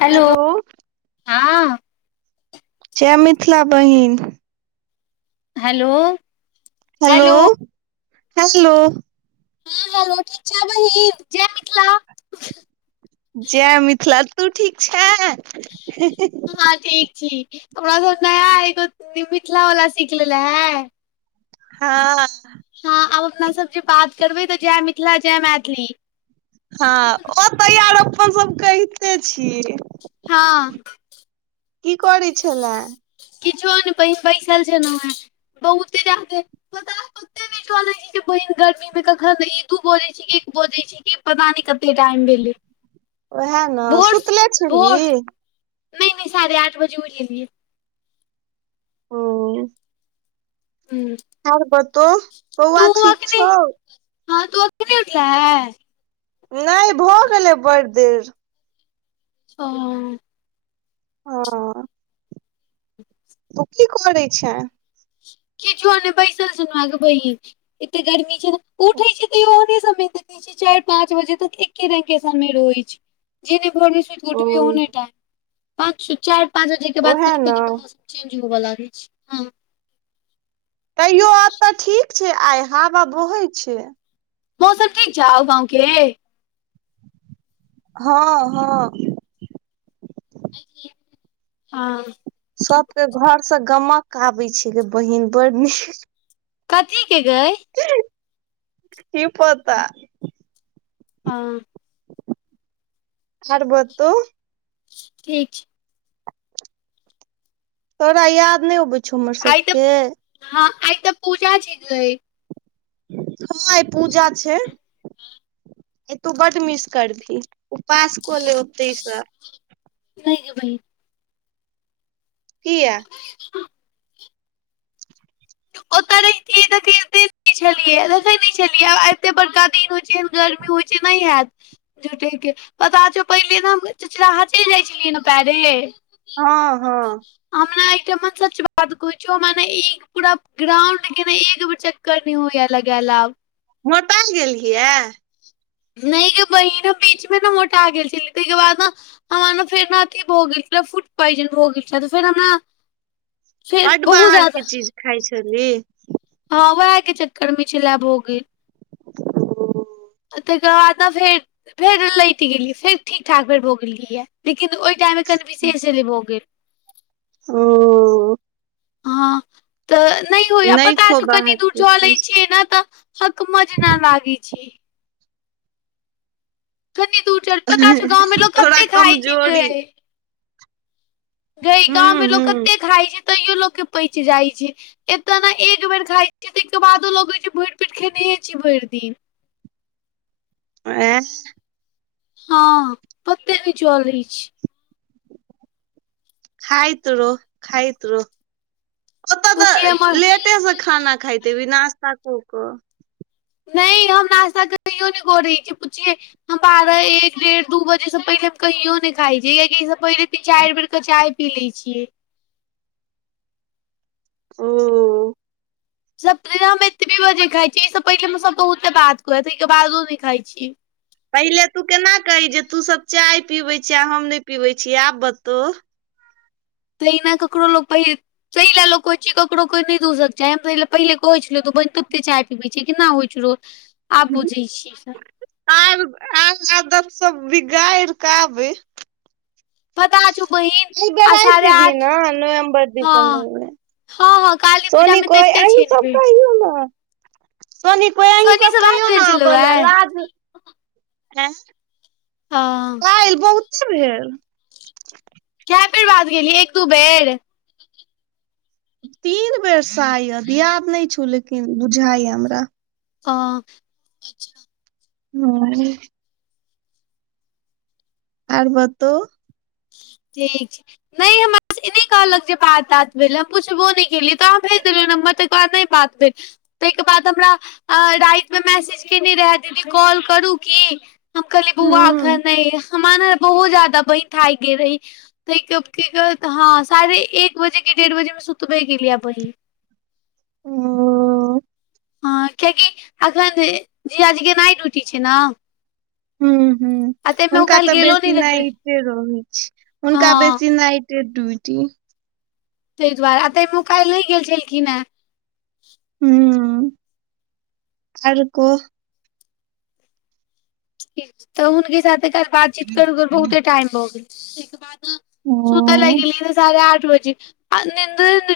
Hello हँ। जय मिथिला बहिन। Hello hello. हेलो। हँ हेलो ठीक छैय बहिन जय मिथिला। जय मिथिला तू ठीक छैं। हँ ठीक छी। हमरा सब नया एगो मिथिला वला सीख लेलेे है। हँ। हँ आब अपना सब जे बात करबै तऽ जय मिथिला जय मैथिली। हँ ओ तऽ आर अपन सभ कहिते छियै। हँ। की करय छलैं। किछो नय बहीन बैसल छलौ हें, बहुतेे जादे पता पते नय चलय छैय कि बहिन गर्मीमे कखन ई दू बजे छैय कि एक बजे छैय कि पता न कते टाइम भेले। उएह ने सुतले भोर छलही। नहि नहि साढ़े आठ बजे उठि गेलियै। ओ। हूँ। और बतौ बौआ ठीक नहि छौ। हँ तू अखन नहि उठल हें। नहि भऽ गेलै बड़ देर। अच्छा। ह। तू की करै छैं। कीछो नय बैसल छलहुँ आगे [unintelligible] एतऽ गर्मी छैय ने उठै छैय त ओहने समय चारि पाँच बजे तक एके रंगके समय रहय छैय जेहने भोरमे ओ उठभी ओहने टाइम पाँ चारि, पाँच बजे के बाद ओएह ने कनी-कनी कम हो सक चेंज होब लाग छैय, हँ। तैयो आब तऽ ठीक छैय आइ हवा बहय छैय। मौसम ठीक छौ गाँवके। हँ- हँ। हँ। सबके घरसे गमक आबै छैय गै बहिन बड़ नीक। कथीके गै। की पता। अ। आर बतो। ठीक छैय। तोरा याद नहि अबै छौ हमर आइ तऽ सबके। हँ आइ तऽ पूजा छी गै। हँ आय पूजा छैय, तू बड मिस करबही। उपास कऽ ले ओतैसँ। नहि गे बहीन। किये? ओ तऽ र देख छलियै देखै नहि छलियै आ एते बड़का दिन होइत छै एहन गर्मी होइत छै नहि हैत। जुठे के पता छो पहिले त हम [unintelligible] जाइ छलियै ने पैरे। हँ- हँ। हमरा एक [unintelligible] बाद कह मने ई पूरा ग्राउंड के ने एक बेर चक्कर न होया लगायेल आब। [unintelligible] नहि गे बहिन हम बीच मे ने मोटा गेल छलिये तै के बाद न हमर ने फेर अथी भ गेल छल फूड पॉइजन हो गेल छल तऽ फेर हमरा फेर बड बहुत बाहर के जादा। चीज खाइ [unintelligible] हँ उएह के चक्कर मे [unintelligible] भ गेल। [inaudible] तेकर बाद ने फेर फेर लैट गेलियै फेर ठीक ठाक फेर भऽ गेलियै लेकिन ओहि टाइममे कनि [unintelligible] एले भऽ गेल। ओ हँ तऽ नहि होइय पता खो छै कनि बाहर दूर के चलै चीज छियै ने तऽ हकमज न लागे छी। कनी दूर च पता छौ गावं लोग तोरा कते खाय छै गे। कमजोरी गे हूँ गाँव मे लोक हूँ कते खाइत छै तैयो लोक के पचि जाइत छै। एतऽ ने एक बेर खाइ छियऽ ते के बादो लगे छै भैर पेट खेने छी भरि दिन [inaudible] ए [unintelligible] हँ पते ने चले छै। खाइत रहो खइत रहो ओतऽ बुझियै तऽ हमर लेटे से खाना खा देवी नश्ता क क नहि हम नश्ता कहियो नहि करे छियै पुछिये। हम बारह एक डेढ़ दू बजे से पहिले हम कहियो नहि खाय छी कियकि ये से पहिले तीन चारि बेर के चाय पी लै छियै। ओ सब दिना हम एतबे बजे खाइ छीये ईसँ पहिले हम सब बहुते बात कह तेहो के बादो नहि खाइ छीये। पहिले तू केना कही जे तू सब चाय पीबै छिय आ हम नहि पीबै छीय आब बतहु तऽ इना ककरो लो पहि तेहिला लोग कहे छै ककरो कोइ न दूसे के चाही हम त पहिले कहै छैलो बहिन तू कते चाय केना होइ छै रोज आब बुझै छियै। आर आर आदत सब बिगाड़ कऽ आबे पता छौ बहिन आ साढ़े आठ [unintelligible] नवम्बर हँ दिसम्बर मे हँ हँ काली पूजा सोनी मे तऽ को अबिते अही छियै ने सब बहिन कहियौ ने सोनी को अही सोनी सब से बात कहियो भेल ने छलौ आबे ले ए लाज हँ काल बहुते भेल कए बेर बाद गेलियै एक दू बेर तीन बेर शायद याद नहि छौ लेकिन बुझाइय हमरा ओ ह आर बतौ। ठीक छै। नहि हमरा ई नहि कहलक जे बात तात भेले हम पुछबो नहि केलियै त अहाँ भेज देलियै न साफे बात अछि। ताहिके बाद हमरा रातिमे मैसेज केने रहय दीदी कॉल करू की? हम कहलियै बौआ हूँ अखैन नहि हमरा ने बहुत ज्यादा बहिन थाकि गेल रही। त कि कहु हँ साढ़े एक बजे के डेढ़ बजे मे सुतबे केलियै बहिन ओ। हँ कियाकि अखन जीजाजी के ओनैये डयूटी छै ने। हुं हुं ताहिमे ओ हुनका काल्हि तऽ गेलो नहि बेसी रहै नाइटे रहै छै हुनका हँ बेसी नाइट ट के ड्युटी। ताहि दुआरे आ ताहिमे काल्हि नै गेल छलखिन हे। हुं, आर को तऽ हुनके साथे बातचीत करू गे बहुते टाइम भ गेल बाद सुतै ले गेलियै त साढ़े आठ बजे निन्द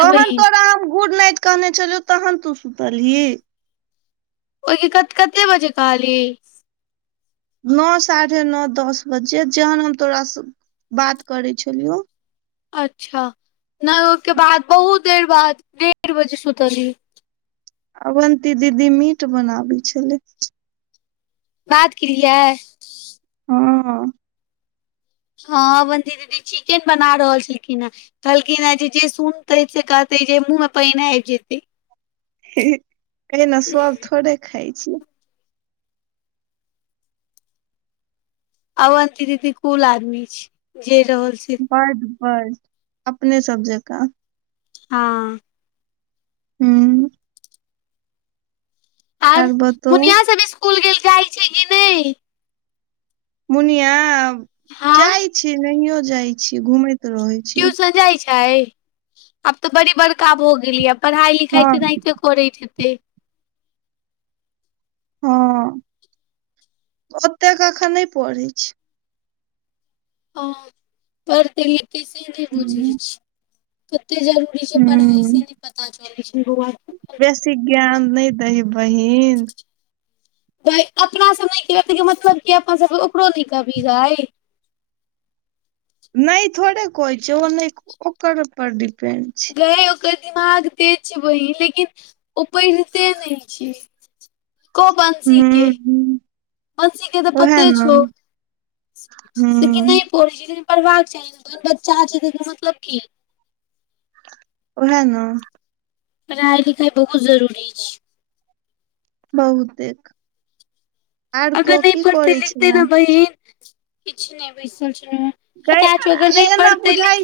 पवन तोरा हम गुडनाइट कहने छलियौ तखन तू सुतलही? ओहिके कते बजे कहली? नओ साढ़े नओ दस बजे, जेखन हम तोरासँ बात करे छलियौ। अच्छा नहि ओहिके बाद, बहुत देर बाद डेढ़ बजे सुतलियै। अवन्ती दीदी मीट बनाबै छलै। बात केलियै। हँ। हँ अवन्ती दीदी चिकेन बना रहल छलखिन हे। कहलकिन न जे जे सुनते से कहते जे मुँह में पानिये आबि जेतै। कहिन ने सब थोड़े खाइ छै। अवन्ती दीदी कूल आदमी छै, जे रहल छै। फर्द फर्द अपने सब जकाँ। हँ। हूँ। आर मुनिया सब स्कुल जाय छै कि नहि। मुनिया हँ जाय छी नहियो जाय छी, घूमैत रहै छी ट्यूशन जाइ छै आब तऽ बड़ी बड़का भ गेलैये। पढ़ाइ लिखाइ हँ तऽ नहिते करैत हेतै। हँ, ओतेक अखैन नै पढ़ै छै। हं, और पढ़ै मे की की नै हूँ बुझैत छी। कते जरूरी छै पढ़ाई हूँ से नहि पता चलैत छै बौआ के। बेसी ज्ञान नै दही बहिन। गै अपना समय मे नै रहै त मतलब कि ओकरो नै कभी होइ। नहि थोड़े कोइ छौ ओ नहि ओकर पर डिपेंड छै। त ओकर दिमाग तेज छै बहिन, लेकिन ओ पढ़िते नै छै। को बन सीे हूँ [unintelligible] हूँ दीदी के तऽ ओहे पते छौ न लेकिन नै। हूँ ओहि नहैत लेकिन पढ़बाक चाही ने, बच्चा छै तकर मतलब की। ओहे ने। पढ़ाइ लिखाइ बहुत जरूरी छै। बहुतेक आर अगर को नहि की पढ़ते करै लिखते छले ने बहिन, किछ नहि बैसल छलो हन गै पच [unintelligible] वगर आइ नहि एना पढ़तै लि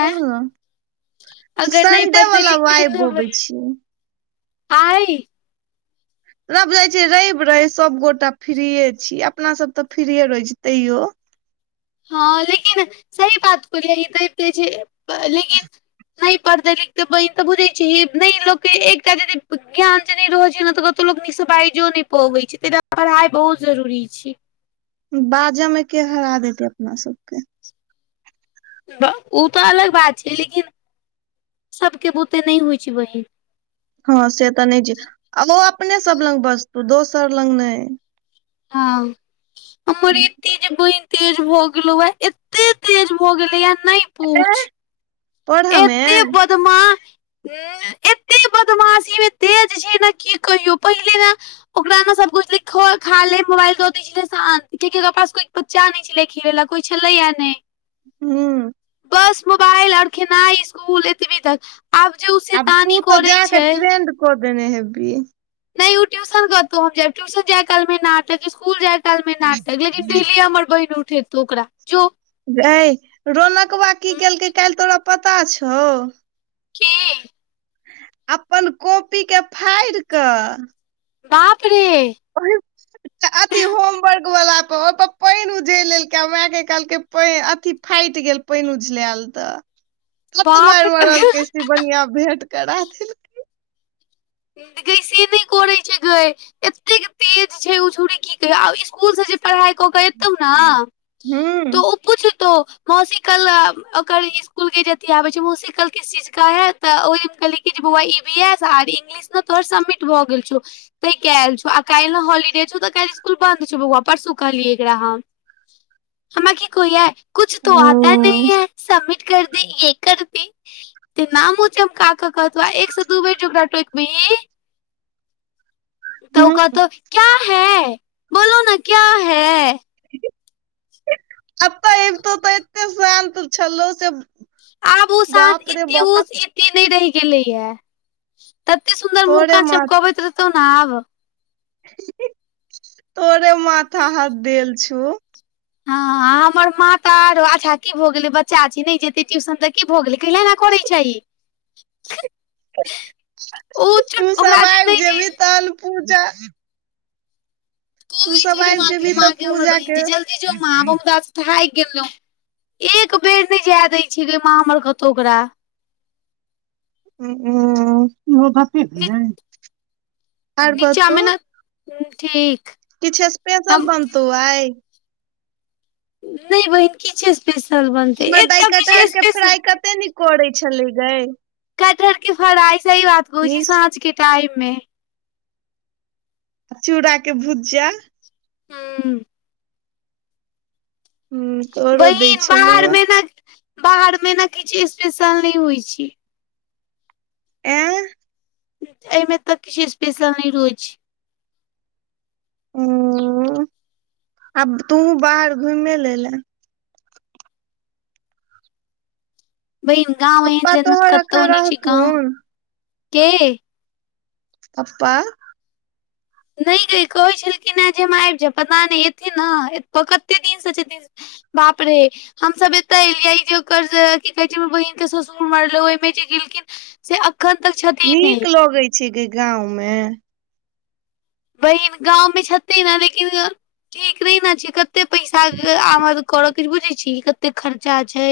कहलहु अगर नहि सडे पढ़तै वाला लिखतै वाइव ने गोबै बहिन छी आइ रबि जाइ छै रवि रव सबगोटा फ्रीे छीयै अपना सब तऽ फ्री रहै छी तैयो हँ लेकिन सही बात को यी त [unintelligible] लेकिन नहि पढ़तै लिखतै बहिन तऽ बुझै छीही नहि लोक एकटा यदि ज्ञान जे नै रहै छै ने तऽ त लोकनिसँ बाजो नहि पबै छै तै दुआरे पढ़ाई बहुत जरूरी छै बाजा मे के हरा देतै अपना सबके ओ तऽ अलग बात छै लेकिन सबके बुते नहि होइ छै बहिन हँ से तऽ नहि छै आ ओ अपने सब लग बजतौ दोसर लग नहि हँ हमर ए ते बनि तेज भए गेलो हे एते तेज भए गेलो या नहि पूछ पढ़मे बदमा [unintelligible] उं एते बदमाशी मे तेज छै ने की कहियौ पहिले ने ओकरा मे सब कहै छलै, [unintelligible] खाले मोबाइल दऽ छलैया शान्त बच्चानहि छलैया खिलएले कोइ छलैए नहि हूँ बस मोबाइल आओर खेनाई इसकूल एतबी तक आब जे उ सेतानी करै छै कदने हेबी [unintelligible] नहि उ ट्यूशन कतहु हम जायब ट्यूशन जाय काल में नाटक स्कुल जाइ काल मे नाटक लेकिन डेली हमर बहिन उठबितो ओकरा जो गै रौनकनकबा की केलकै काइल तोरा पता छौ की अपन कॉपी के फाड़ि कऽ बाप रे [unintelligible] अथी होमवर्क वला पर ओतो पानि उझलि लेलकै मायके कहलकै अथी फाटि गेल पानि उझलायल तऽ त बाप मारि मारलकै शिवनीया भेंट करा देलकै। गै से नहि करैत छै गए एतेक तेज छै ओ छोरी की कहियौ आब इसकुलसँ जे पढ़ाइ कऽ केऽ एतौ ने हूँ तऽ ओ पुछतो मौसी कल ओकर स्कूल के जे अथी आबै छै मौसी कल किस चीज का है तऽ ओहि कहलियै कि जे बौआ ई बी एस आर इंगलिश मे तोहर सबमिट भऽ गेल छौ तैं कयल छौ आ काल्हि हॉलीडे छौ तऽ काल्हि स्कुल बन्द छौ बौआ परसू कहलियै एकरा हम हमरा की कोहैया कुछ तो आता हूँ नही हैं। समिट कर दी ये कर दी ते [unintelligible] नामो का कहतै आ एक से दू बेर ओकरा टोकी बिही त उ हूँ कहतौ क्या हैं बोलो न क्या है? अतऽ अबितौ तऽ एते शान्त छलौ से आब ओ शान्त बाप रे एते बौका उस एते नहि रहि गेलैया तते सुंन्दर मुँह तोरे कान मा चमकबैत रहतौ ने आब तोरे माथा हाथ देल छो। हँ हमर मात ता आरो अच्छा भऽ गेलै बच्चा छै नहि जेते ट्यूशन तऽ की भऽ गेलै कहले करै छै ई। ओ छोट तू ओकरा सब जे आबि नहि जे जेबी तल पूजा तू सब आबि जेबही तऽ [unintelligible] हमर पूजा बहिन के छै जल्दी जो मां थक गेलहु एक बेर नहि जाय दय छै गे मां हमर कतहु ओकरा। [unintelligible] आर बतो नीचामे ने ठीक किछु स्पेशल हम बनतौ आय? नहि बहिन कीछ स्पेशल बनतै एतऽ की छै स्पेशल तनी करे छलै गे। कटहर के फ्राइ सही बात कहै छै निस साँझ के टाइम मे। चूड़ा के भुजा। हू ह तोरो दै बहिन छलौ हे बाहरमे ने बाहरमे ने किछु स्पेशल नहि होइ छै। [unintelligible] एहिमे तऽ किछु स्पेशल नहि रहै छै। ओ आब तु बाहर घुमें ले ल। बहिन गाँंव एहन पप्पा जनत तोहर कतहु एखन न छै गाँंव रहथुन के पप्पा! नहि गे कहै छलखिन ह जे हम आबि जेबें पता नहि एथिन ने कते दिनसँ छथिन बाप रे! हमसभ एताे एलियै जे ओकर कि कहै छै बहिन के ससुर मरले ओहिमे जे गेलखिन से खन तक छत नीक लगै छै गे गाँंव मे। बहिन गाँव मे छथिन ने लेकिन ठीक नहि ने छै कते पैसा आमद करय बुझैत छी कते खर्चा छै।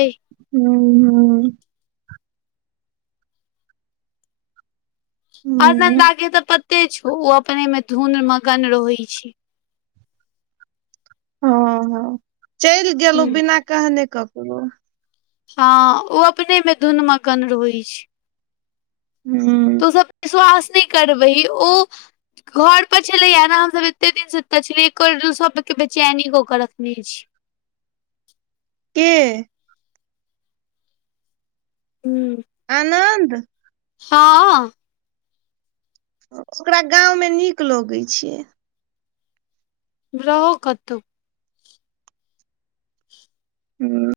ह ह ह आनन्दा के तऽ पते छौ ओ अपने मे धुन मगन रहै छै। हँ हँ चलि गेलौ हूँ बिना कहने ककरो। हँ ओ अपने मे धुन मगन रहइ छै। हू। तु सब विश्वास नहि करबही ओ घर पर छलैया न हम सब एते दिन स अत छलियइ को सब के बेचैनी कऽ के रखने छै। के हू। आनन्द। हां। ओकरा गाँंवमे नीक लगै छियै। रहो कतो। ह